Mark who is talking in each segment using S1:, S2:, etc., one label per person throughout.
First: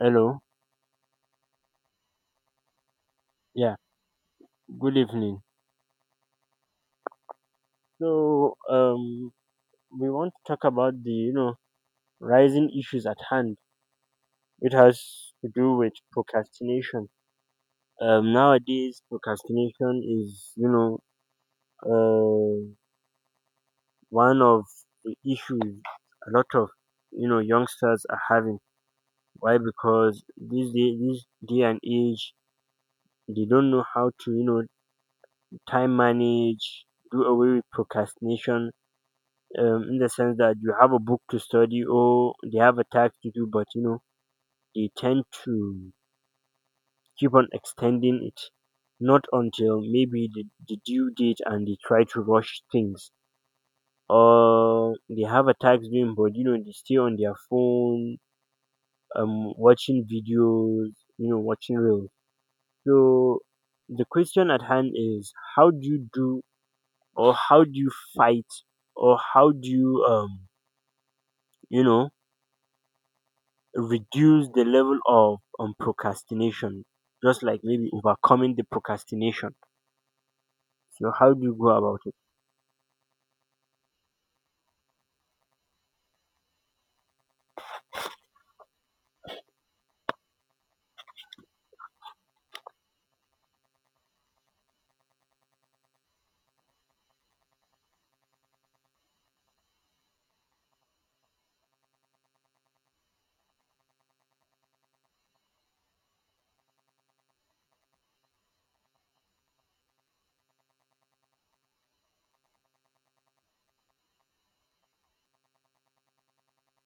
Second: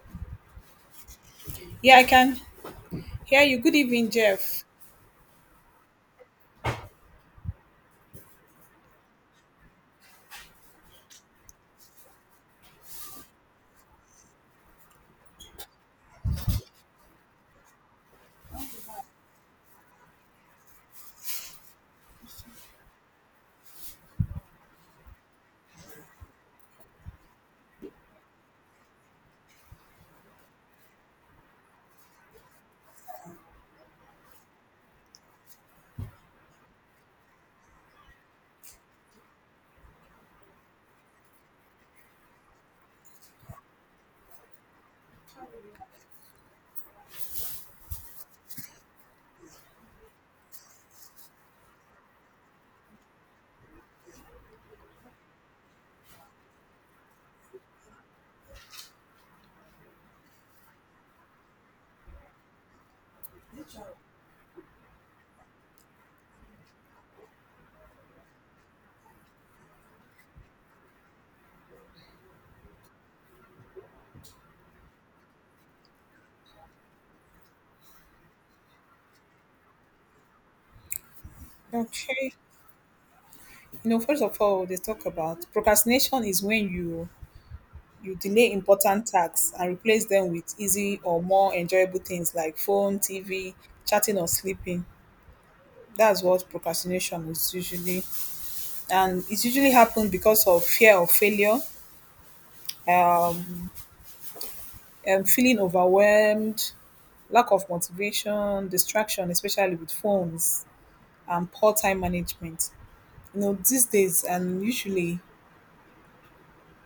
S1: Hello.
S2: Yeah, I can hear you. Good
S1: Yeah.
S2: evening, Jeff.
S1: Good evening. So, we want to talk about the rising issues at hand. It has to do with procrastination. Nowadays procrastination is uh one of the issues a lot of youngsters are having. Why? Because this day and age they don't know how to time manage, do away with procrastination in the sense that you have a book to study or they have a task to do, but they tend to keep on extending it, not until maybe the due date, and they try to rush things. Or they have a task doing, but they stay on their phone, watching videos, watching reels. So the question at hand is how do you do, or how do you fight, or how do you you know reduce the level of procrastination, just like maybe overcoming the procrastination. So how do you go about it?
S2: Okay. You know, first of all, they talk about procrastination is when you delay important tasks and replace them with easy or more enjoyable things like phone, TV, chatting or sleeping. That's what procrastination is usually, and it usually happens because of fear of failure, um, and feeling overwhelmed, lack of motivation, distraction, especially with phones, and poor time management. You know, these days and usually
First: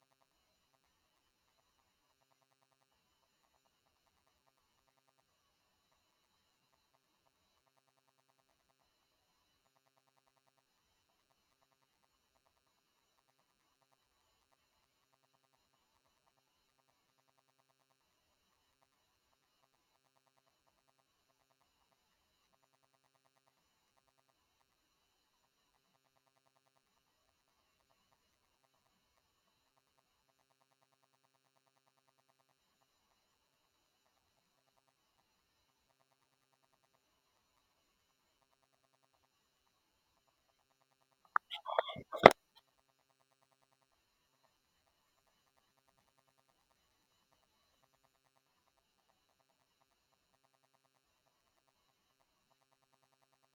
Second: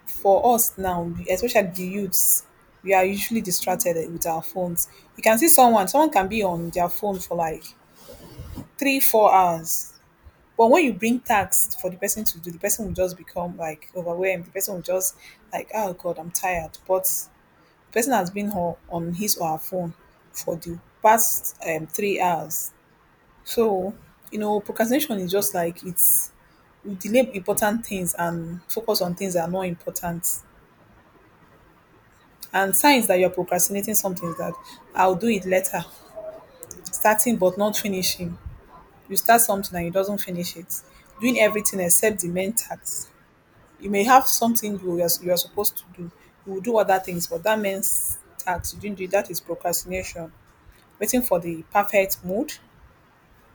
S2: for us now, especially the youths, we are usually distracted with our phones. You can see someone, someone can be on their phone for like three, 4 hours. But when you bring tasks for the person to do, the person will just become like overwhelmed. The person will just like, oh God, I'm tired. But the person has been on his or her phone for the past 3 hours. So, you know, procrastination is just like it's we delay important things and focus on things that are not important. And signs that you're procrastinating something is that I'll do it later. Starting but not finishing. You start something and you doesn't finish it. Doing everything except the main task. You may have something you are supposed to do. You will do other things, but that main task you didn't do, that is procrastination. Waiting for the perfect mood.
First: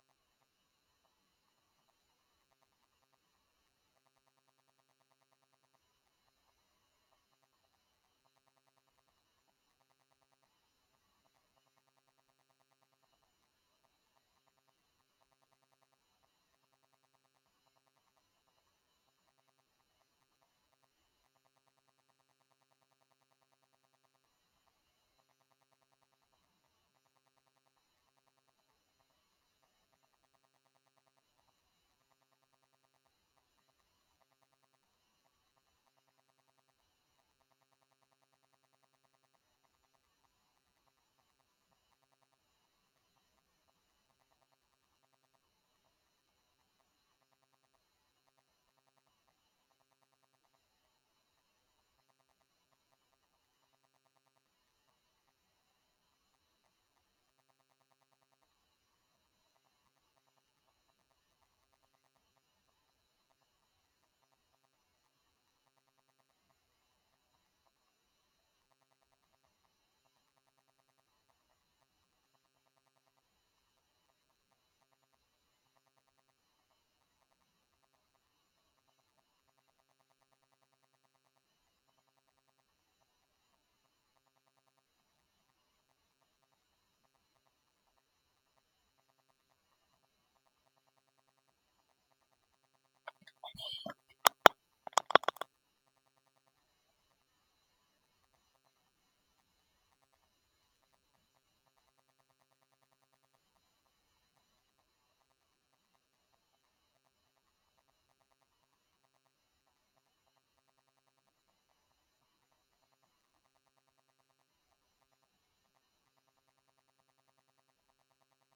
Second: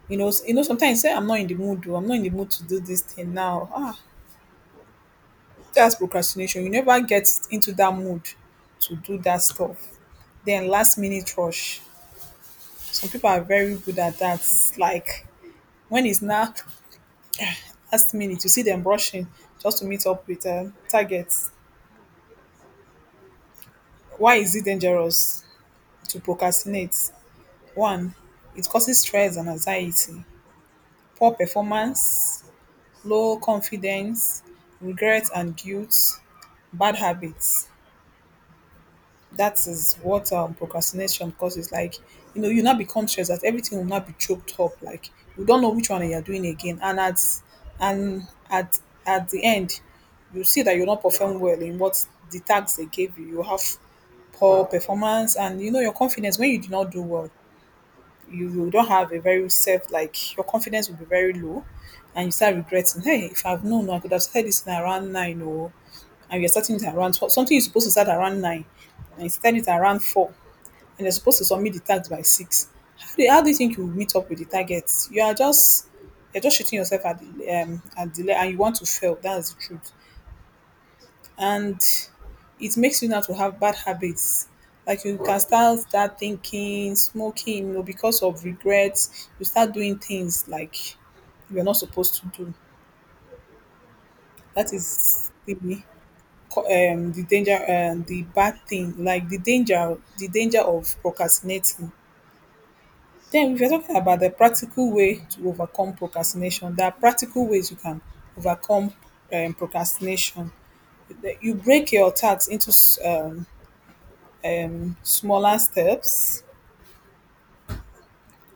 S2: You know, you know, sometimes you say I'm not in the mood, or I'm not in the mood to do this thing now. Ah, that's procrastination. You never get into that mood to do that stuff. Then last minute rush. Some people are very good at that. Like when it's now last minute, you see them rushing just to meet up with targets. Why is it dangerous to procrastinate? One, it causes stress and anxiety, poor performance, low confidence, regret and guilt, bad habits. That is what procrastination causes. Like, you know, you now become stressed that everything will not be choked up. Like, you don't know which one you're doing again, and and at at the end, you see that you're not perform well in what the tags they gave you. You have poor performance, and you know your confidence when you do not do well. You don't have a very self, like your confidence will be very low, and you start regretting. Hey, if I've known, I could have started this thing around nine, or and you're starting it around 12. Something you're supposed to start around nine, and you started it around four and you're supposed to submit the tax by six, how do you think you will meet up with the targets? You're just shooting yourself at the leg, and you want to fail. That's the truth, and it makes you now to have bad habits. Like you can start thinking, smoking, you know, because of regrets. You start doing things like you're not supposed to do. That is the the danger, the bad thing, like the danger of procrastinating. Then if you're talking about the practical way to overcome procrastination, there are practical ways you can overcome procrastination. You break your tasks into smaller steps.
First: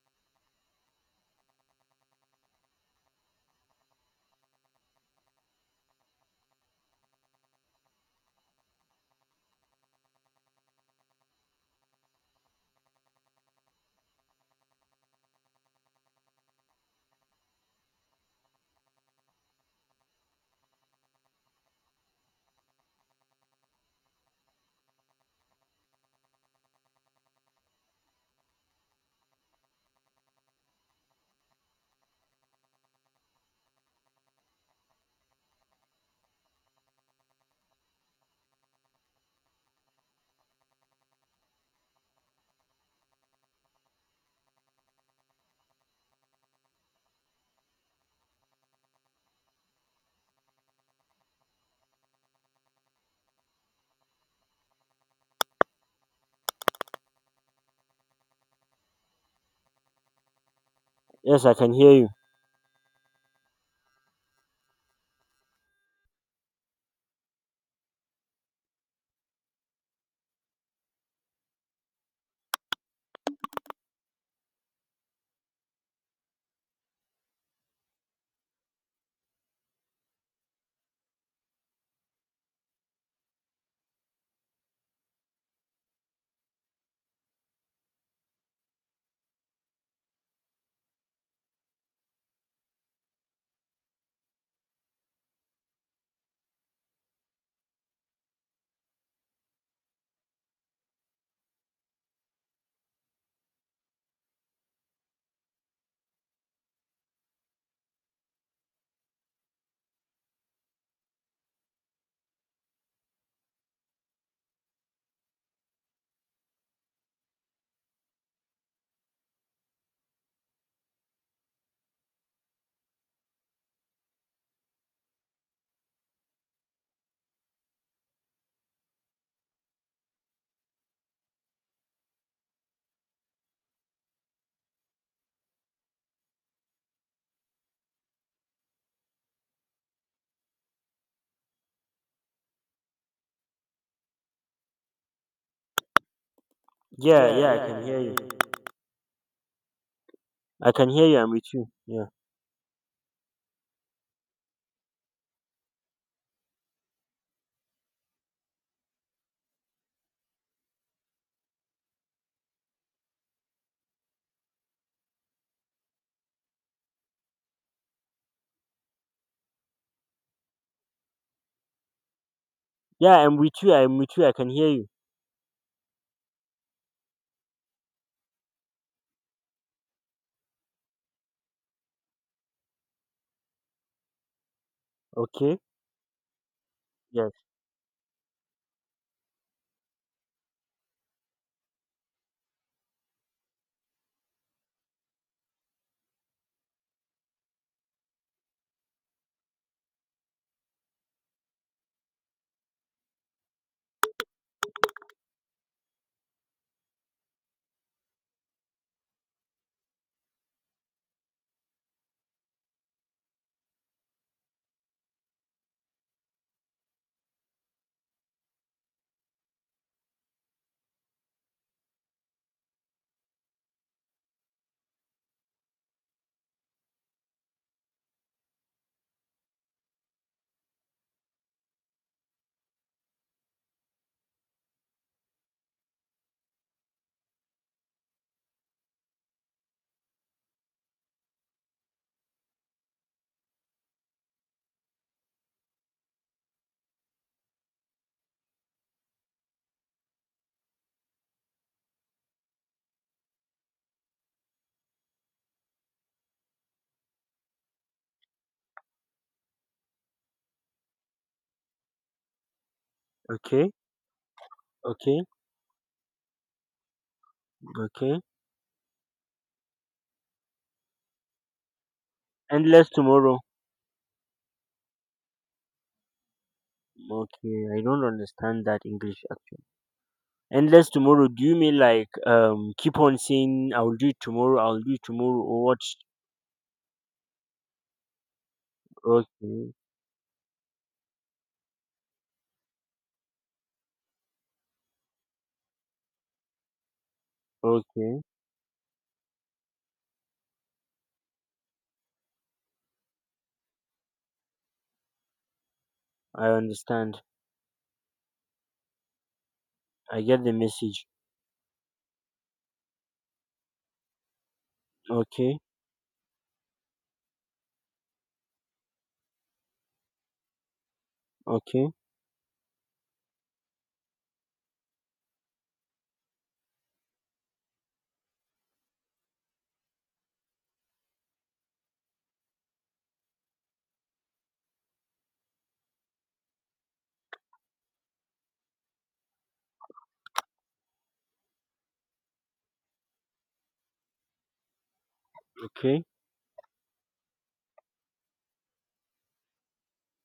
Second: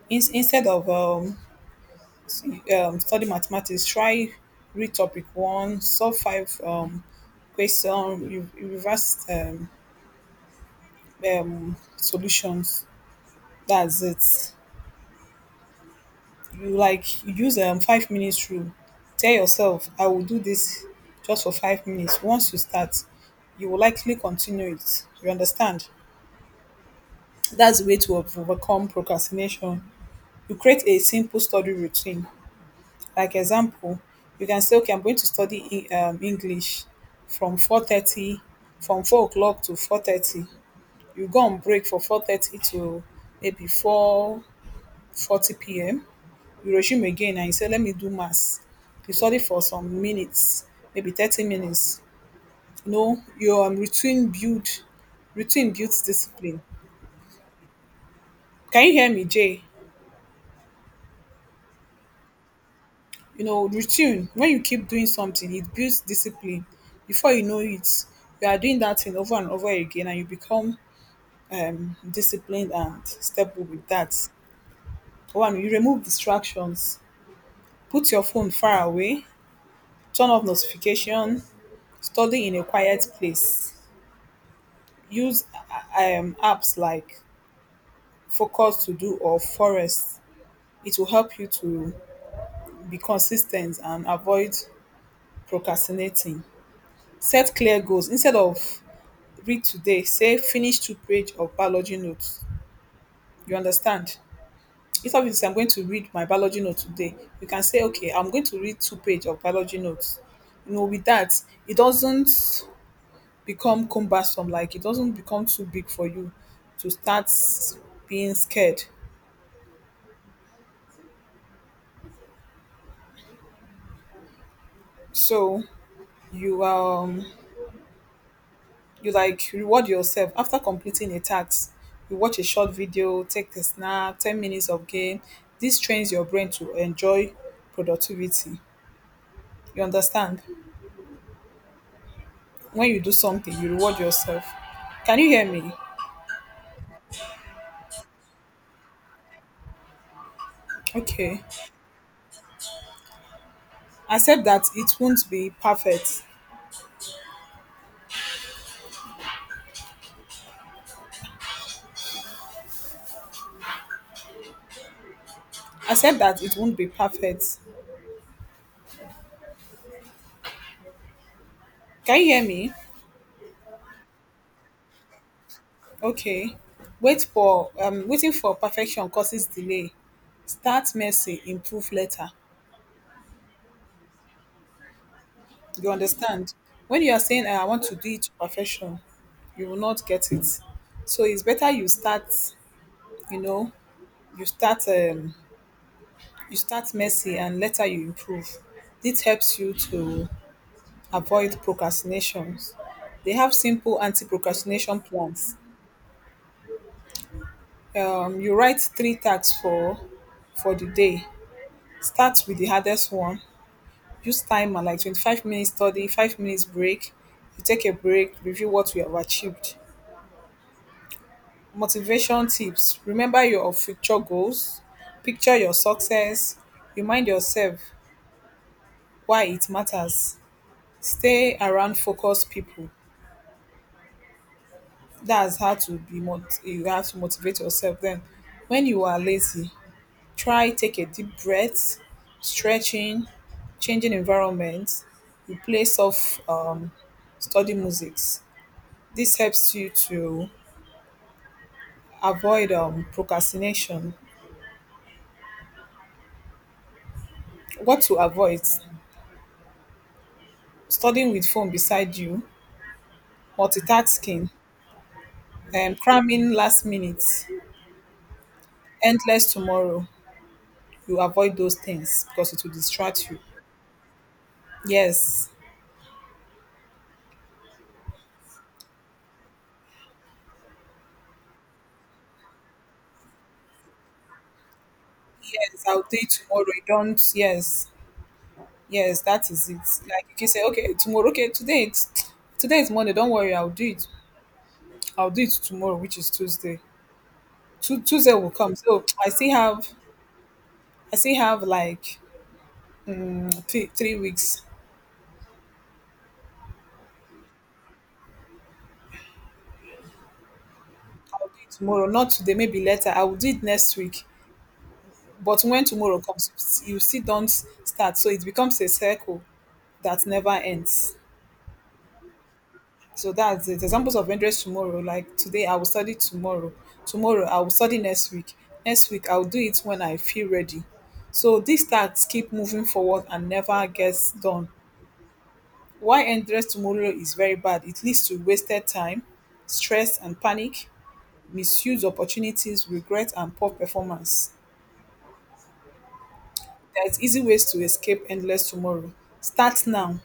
S2: Instead of s- study mathematics, try read topic one, solve five question, reverse solutions. That's it. You use 5 minutes rule, tell yourself I will do this just for 5 minutes. Once you start, you will likely continue it, you understand? That's the way to overcome procrastination. You create a simple study routine. Like example, you can say, okay, I'm going to study english from 4:30, from 4 o'clock to 4:30, you go on break for 4:30 to maybe 4:40 p.m. You resume again and you say, let me do maths. You study for some minutes, maybe 30 minutes. You know, your routine builds discipline. Can you hear me, Jay?
S1: Yes, I can hear you.
S2: You know, routine, when you keep doing something, it builds discipline. Before you know it, you are doing that thing over and over again and you become disciplined and stable with that. One, you remove distractions. Put your phone far away. Turn off notification. Study in a quiet place, use apps like Focus to Do or Forest. It will help you to be consistent and avoid procrastinating. Set clear goals. Instead of read today, say finish two page of biology notes. You understand? Instead of you say I'm going to read my biology note today, you can say, okay, I'm going to read two page of biology notes. You know, with that, it doesn't become cumbersome, like it doesn't become too big for you to start being scared. So you um you like reward yourself after completing a task, you watch a short video, take a snack, 10 minutes of game. This trains your brain to enjoy productivity, you understand? When you do something, you reward yourself. Can you hear me?
S1: Yeah, yeah, I can hear you. I can hear you. I'm
S2: Okay,
S1: with you. Yeah,
S2: accept that it won't be perfect. Accept that it won't be perfect. Can you hear me?
S1: yeah, I'm with you. I'm with you. I can hear you.
S2: Okay, waiting for perfection causes delay. Start messy, improve later.
S1: Okay.
S2: You understand? When you are
S1: Yes.
S2: saying, "Ah, I want to do it to perfection," you will not get it. So it's better you start, you know, you start, um, you start messy and later you improve. This helps you to avoid procrastinations. They have simple anti-procrastination plans. You write three tasks for the day. Start with the hardest one. Use timer like 25 minutes study, 5 minutes break. You take a break, review what you have achieved. Motivation tips: remember your future goals, picture your success, remind yourself why it matters, stay around focused people. That's how to be you have to motivate yourself. Then, when you are lazy, try take a deep breath, stretching, changing environment, replace of study musics. This helps you to avoid procrastination. What to avoid? Studying with phone beside you,
S1: Okay.
S2: multitasking,
S1: Okay.
S2: cramming last minute,
S1: Okay.
S2: endless tomorrow. You avoid those things because it will
S1: Endless
S2: distract
S1: tomorrow.
S2: you. Yes,
S1: Okay, I don't understand that English actually. Endless tomorrow. Do you mean like keep on saying I'll do it tomorrow, I'll do it tomorrow, or what?
S2: yes, I'll do it tomorrow. You don't, yes, yes, that is
S1: Okay.
S2: it. Like you can say, okay, tomorrow, okay, today is Monday. Don't worry, I'll do it. I'll do it tomorrow, which is Tuesday.
S1: Okay,
S2: Tuesday will come. So I still have like three, 3 weeks.
S1: I understand. I get the message.
S2: I'll do it tomorrow, not today, maybe later. I will do it next week.
S1: Okay,
S2: But when tomorrow comes, you still don't start. So it becomes a circle that never ends.
S1: okay,
S2: So that's it. Examples of endless tomorrow. Like today, I will study tomorrow. Tomorrow, I will study next week. Next week, I'll do it when I feel ready. So these tasks keep moving forward and never gets done. Why endless tomorrow is very bad. It leads to wasted time, stress and panic, misuse opportunities, regret and poor performance.
S1: okay,
S2: There's easy ways to escape endless tomorrow. Start now,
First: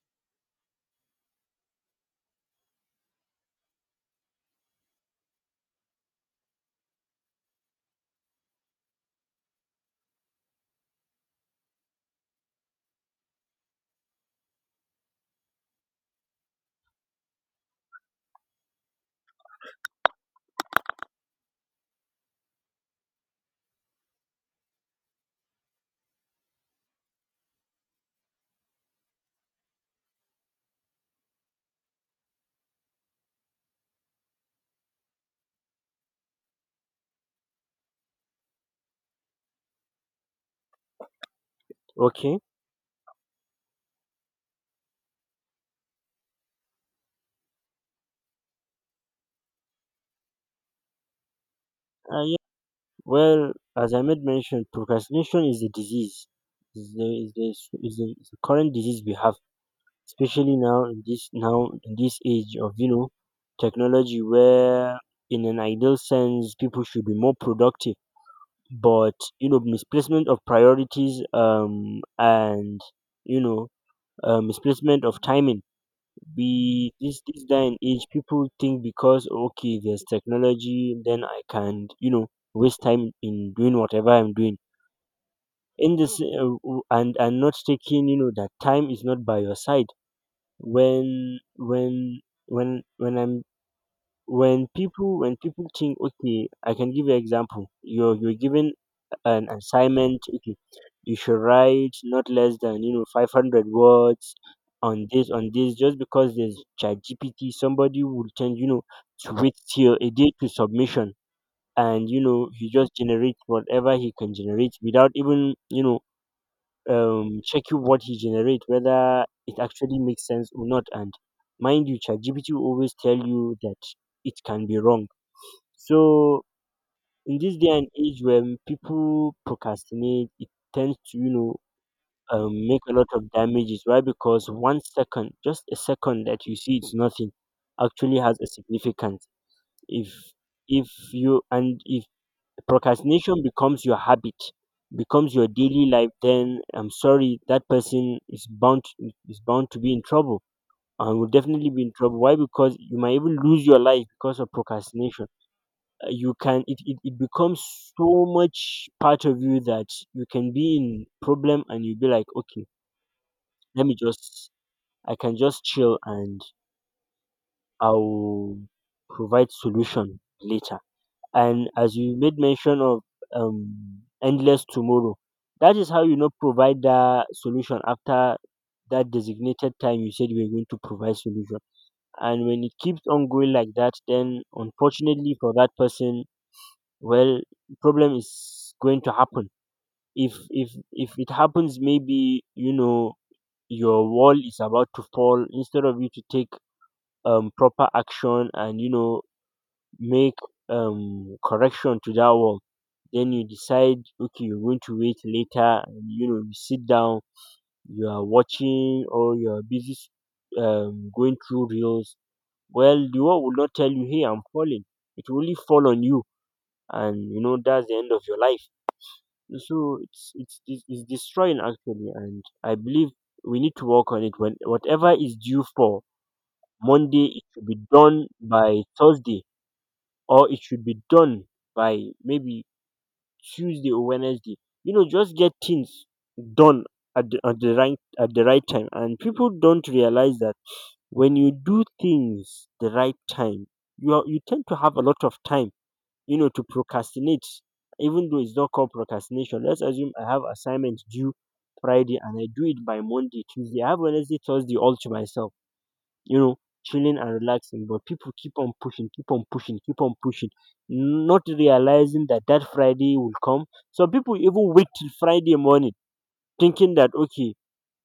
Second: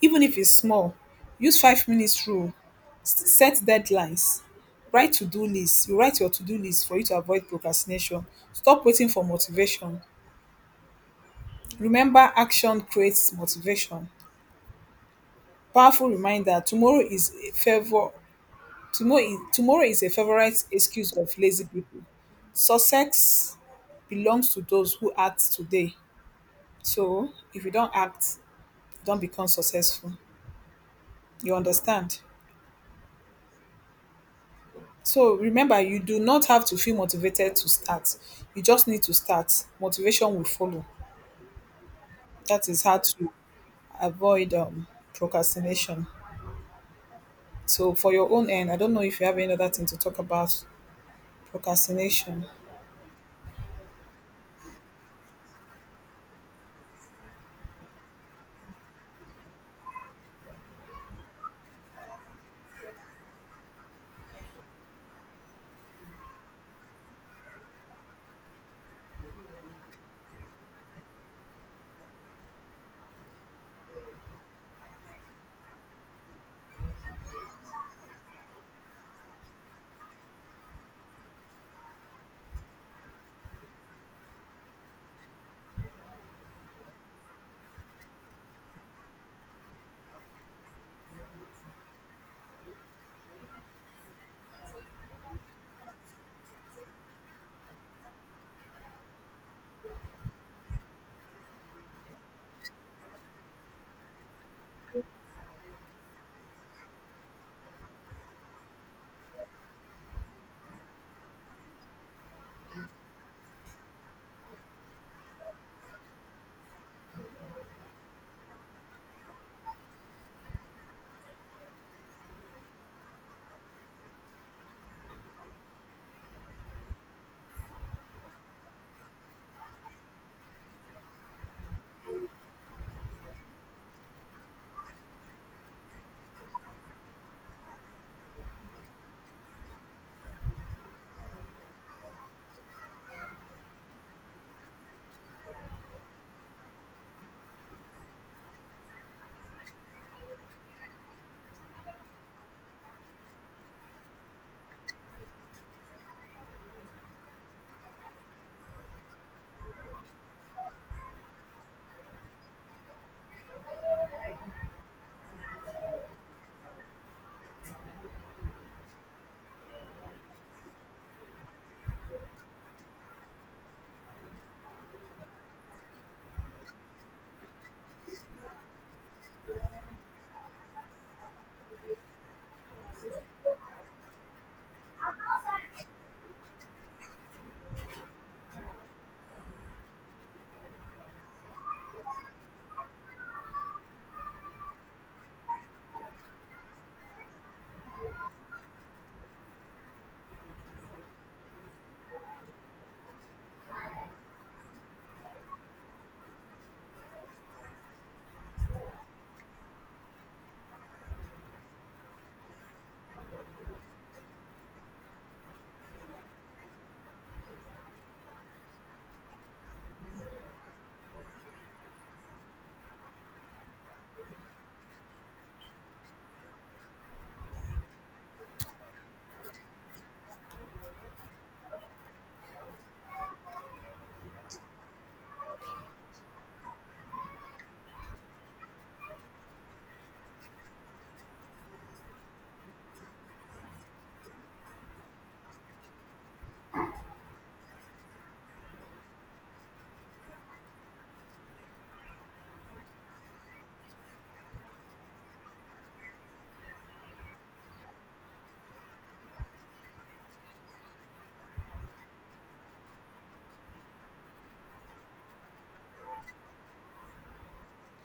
S2: even if it's small. Use 5 minutes rule, set deadlines, write to-do list. You write your to-do list for you to avoid procrastination. Stop waiting for motivation. Remember, action creates motivation. Powerful reminder: tomorrow is a favor, tomorrow is a favorite excuse of lazy people. Success belongs to those who act today. So if you don't act, don't become successful, you understand? So remember, you do not have to feel motivated to start. You just need to start. Motivation will follow.
S1: okay.
S2: That is how to avoid procrastination. So, for your own end, I don't know if you have any other thing to talk about
S1: Yeah.
S2: procrastination.
S1: Well, as I made mention, procrastination is a disease. Is the is the is the is the current disease we have, especially now in this age of technology, where in an ideal sense people should be more productive, but misplacement of priorities and you know misplacement of timing. We this this day and age, people think, because okay, there's technology, then I can waste time in doing whatever I'm doing in this and not taking that time is not by your side. When when when when I'm when people think, okay, I can give you example: you're given an assignment. Okay, you should write not less than 500 words on this just because there's chat gpt, somebody will tend to wait till a day to submission, and he just generates whatever he can generate without even checking what he generates, whether it actually makes sense or not. And mind you, chat gpt will always tell you that it can be wrong. So in this day and age, when people procrastinate, it tends to make a lot of damages. Why? Because 1 second, just a second that you see it's nothing, actually has a significance. If if if procrastination becomes your habit, becomes your daily life, then I'm sorry, that person is bound to be in trouble and will definitely be in trouble. Why? Because you might even lose your life because of procrastination. You can it, it, it becomes so much part of you that you can be in problem, and you be like, okay, let me just I can just chill and I'll provide solution later. And as you made mention of endless tomorrow, that is how provide that solution after that designated time you said you were going to provide solution. And when it keeps on going like that, then unfortunately for that person, well, problem is going to happen. If it happens, maybe your wall is about to fall. Instead of you to take proper action and make correction to that wall, then you decide, okay, you're going to wait later, and you sit down, you are watching, or you are busy going through reels. Well, the wall will not tell you, hey, I'm falling. It will only fall on you, and that's the end of your life. So it's destroying actually, and I believe we need to work on it. When whatever is due for Monday, it should be done by Thursday, or it should be done by maybe Tuesday or Wednesday. Just get things done at the right time. And people don't realize that when you do things the right time, you tend to have a lot of time, to procrastinate, even though it's not called procrastination. Let's assume I have assignment due Friday and I do it by Monday, Tuesday. I have Wednesday, Thursday all to myself, you know, chilling and relaxing. But people keep on pushing, keep on pushing, keep on pushing, not realizing that that Friday will come. Some people even wait till Friday morning thinking that, okay,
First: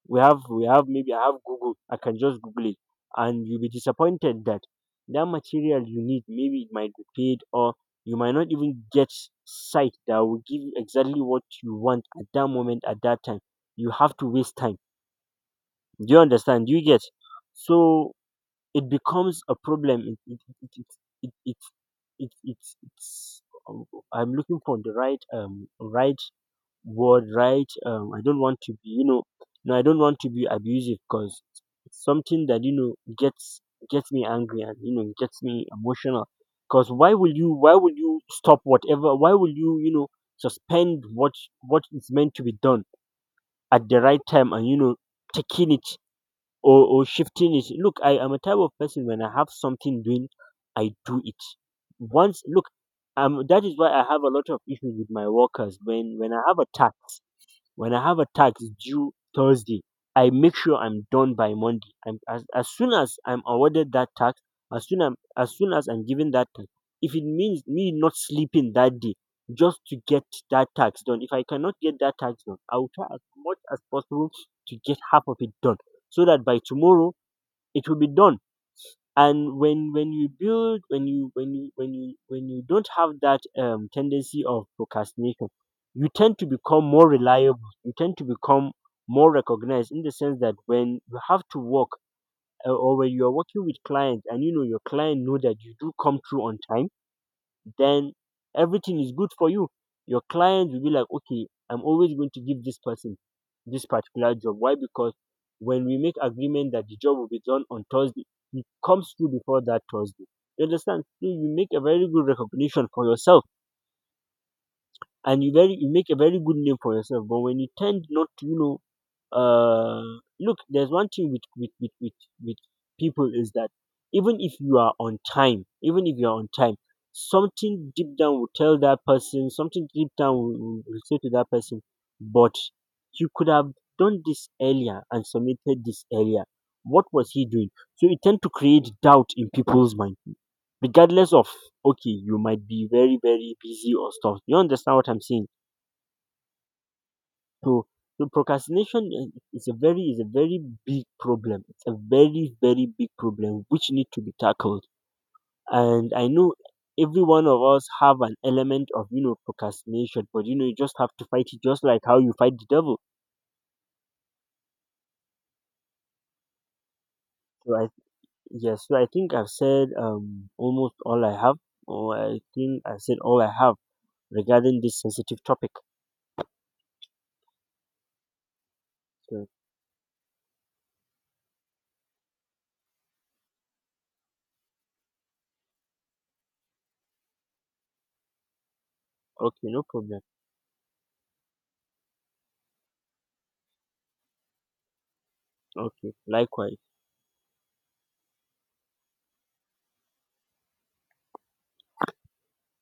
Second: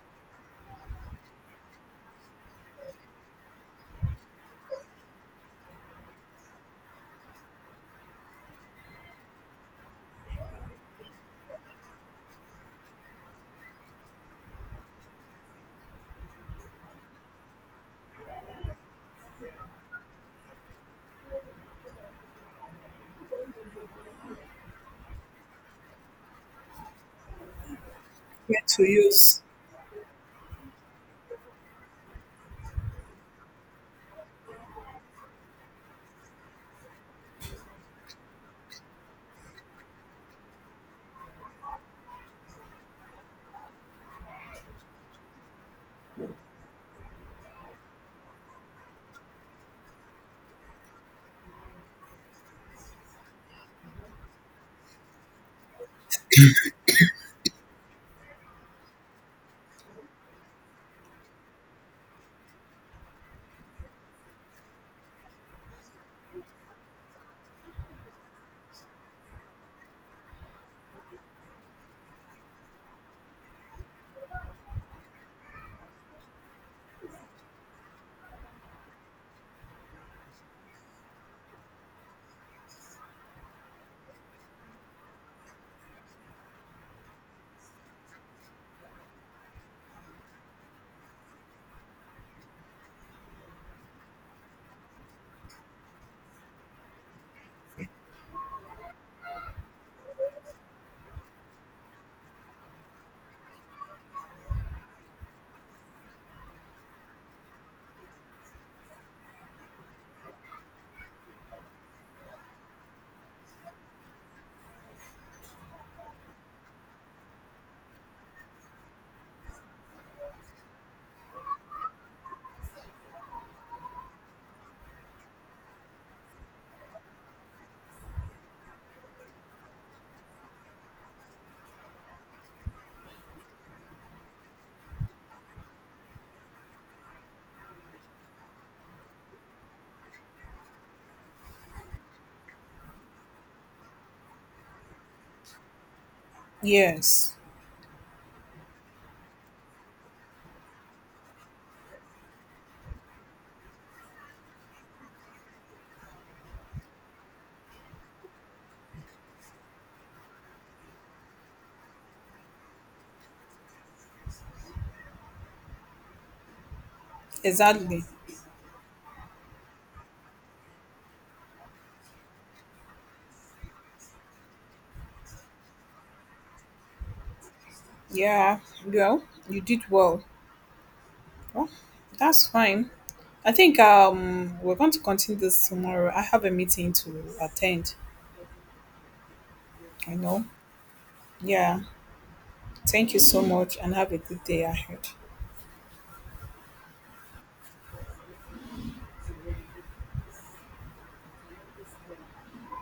S1: we have maybe I have Google, I can just Google it. And you'll be disappointed that that material you need, maybe it might be paid, or you might not even get site that will give you exactly what you want at that moment, at that time. You have to waste time. Do you understand? Do you get? So it becomes a problem. it, it, it, it, it, it, it's um, I'm looking for the right right word, I don't want
S2: Where
S1: to
S2: to
S1: be you know
S2: use?
S1: no, I don't want to be abusive because it's something that gets me angry and gets me emotional. Because why will you stop whatever why will you you know suspend what is meant to be done at the right time, and taking it, or shifting it. Look, I am a type of person. When I have something doing, I do it once. Look, that is why I have a lot of issues with my workers. When I have a tax due Thursday, I make sure I'm done by Monday. As soon as I'm awarded that tax, as soon as I'm given that tax, if it means me not sleeping that day just to get that tax done, if I cannot get that tax done, I will try as much as possible to get half of it done so that by tomorrow it will be done. And when you build when you when you when you when you don't have that tendency of procrastination, you tend to become more reliable, you tend to become more recognized, in the sense that when you have to work, or when you're working with clients, and your client know that you do come through on time, then everything is good for you. Your client will be like, okay, I'm always going to give this person this particular job. Why? Because when we make agreement that the job will be done on Thursday, it comes through before that Thursday. You understand? So you make a very good recognition for yourself, and you make a very good name for yourself. But when you tend not to, uh look, there's one thing with with people, is that even if you are on time, even if you're on time, something deep down will tell that person, something deep down will say to that person, but you could have done this earlier and submitted this earlier. What was he doing? So it tend to create doubt in people's mind, regardless of, okay, you might be very, very busy or stuff. You understand what I'm saying?
S2: Yes,
S1: So, so procrastination is a very big problem. It's a very, very big problem which need to be tackled. And I know every one of us have an element of procrastination, but you just have to fight it, just like how you fight the devil. So I
S2: exactly.
S1: Yes, so I think I've said almost all I have, or I think I said all I have regarding this sensitive topic.
S2: Yeah, well,
S1: So,
S2: you did well. Well, that's fine. I think we're going to continue this tomorrow. I have a meeting to attend.
S1: okay, no
S2: I
S1: problem.
S2: know. Yeah. Thank you so much and have a good day ahead.
S1: Okay, likewise.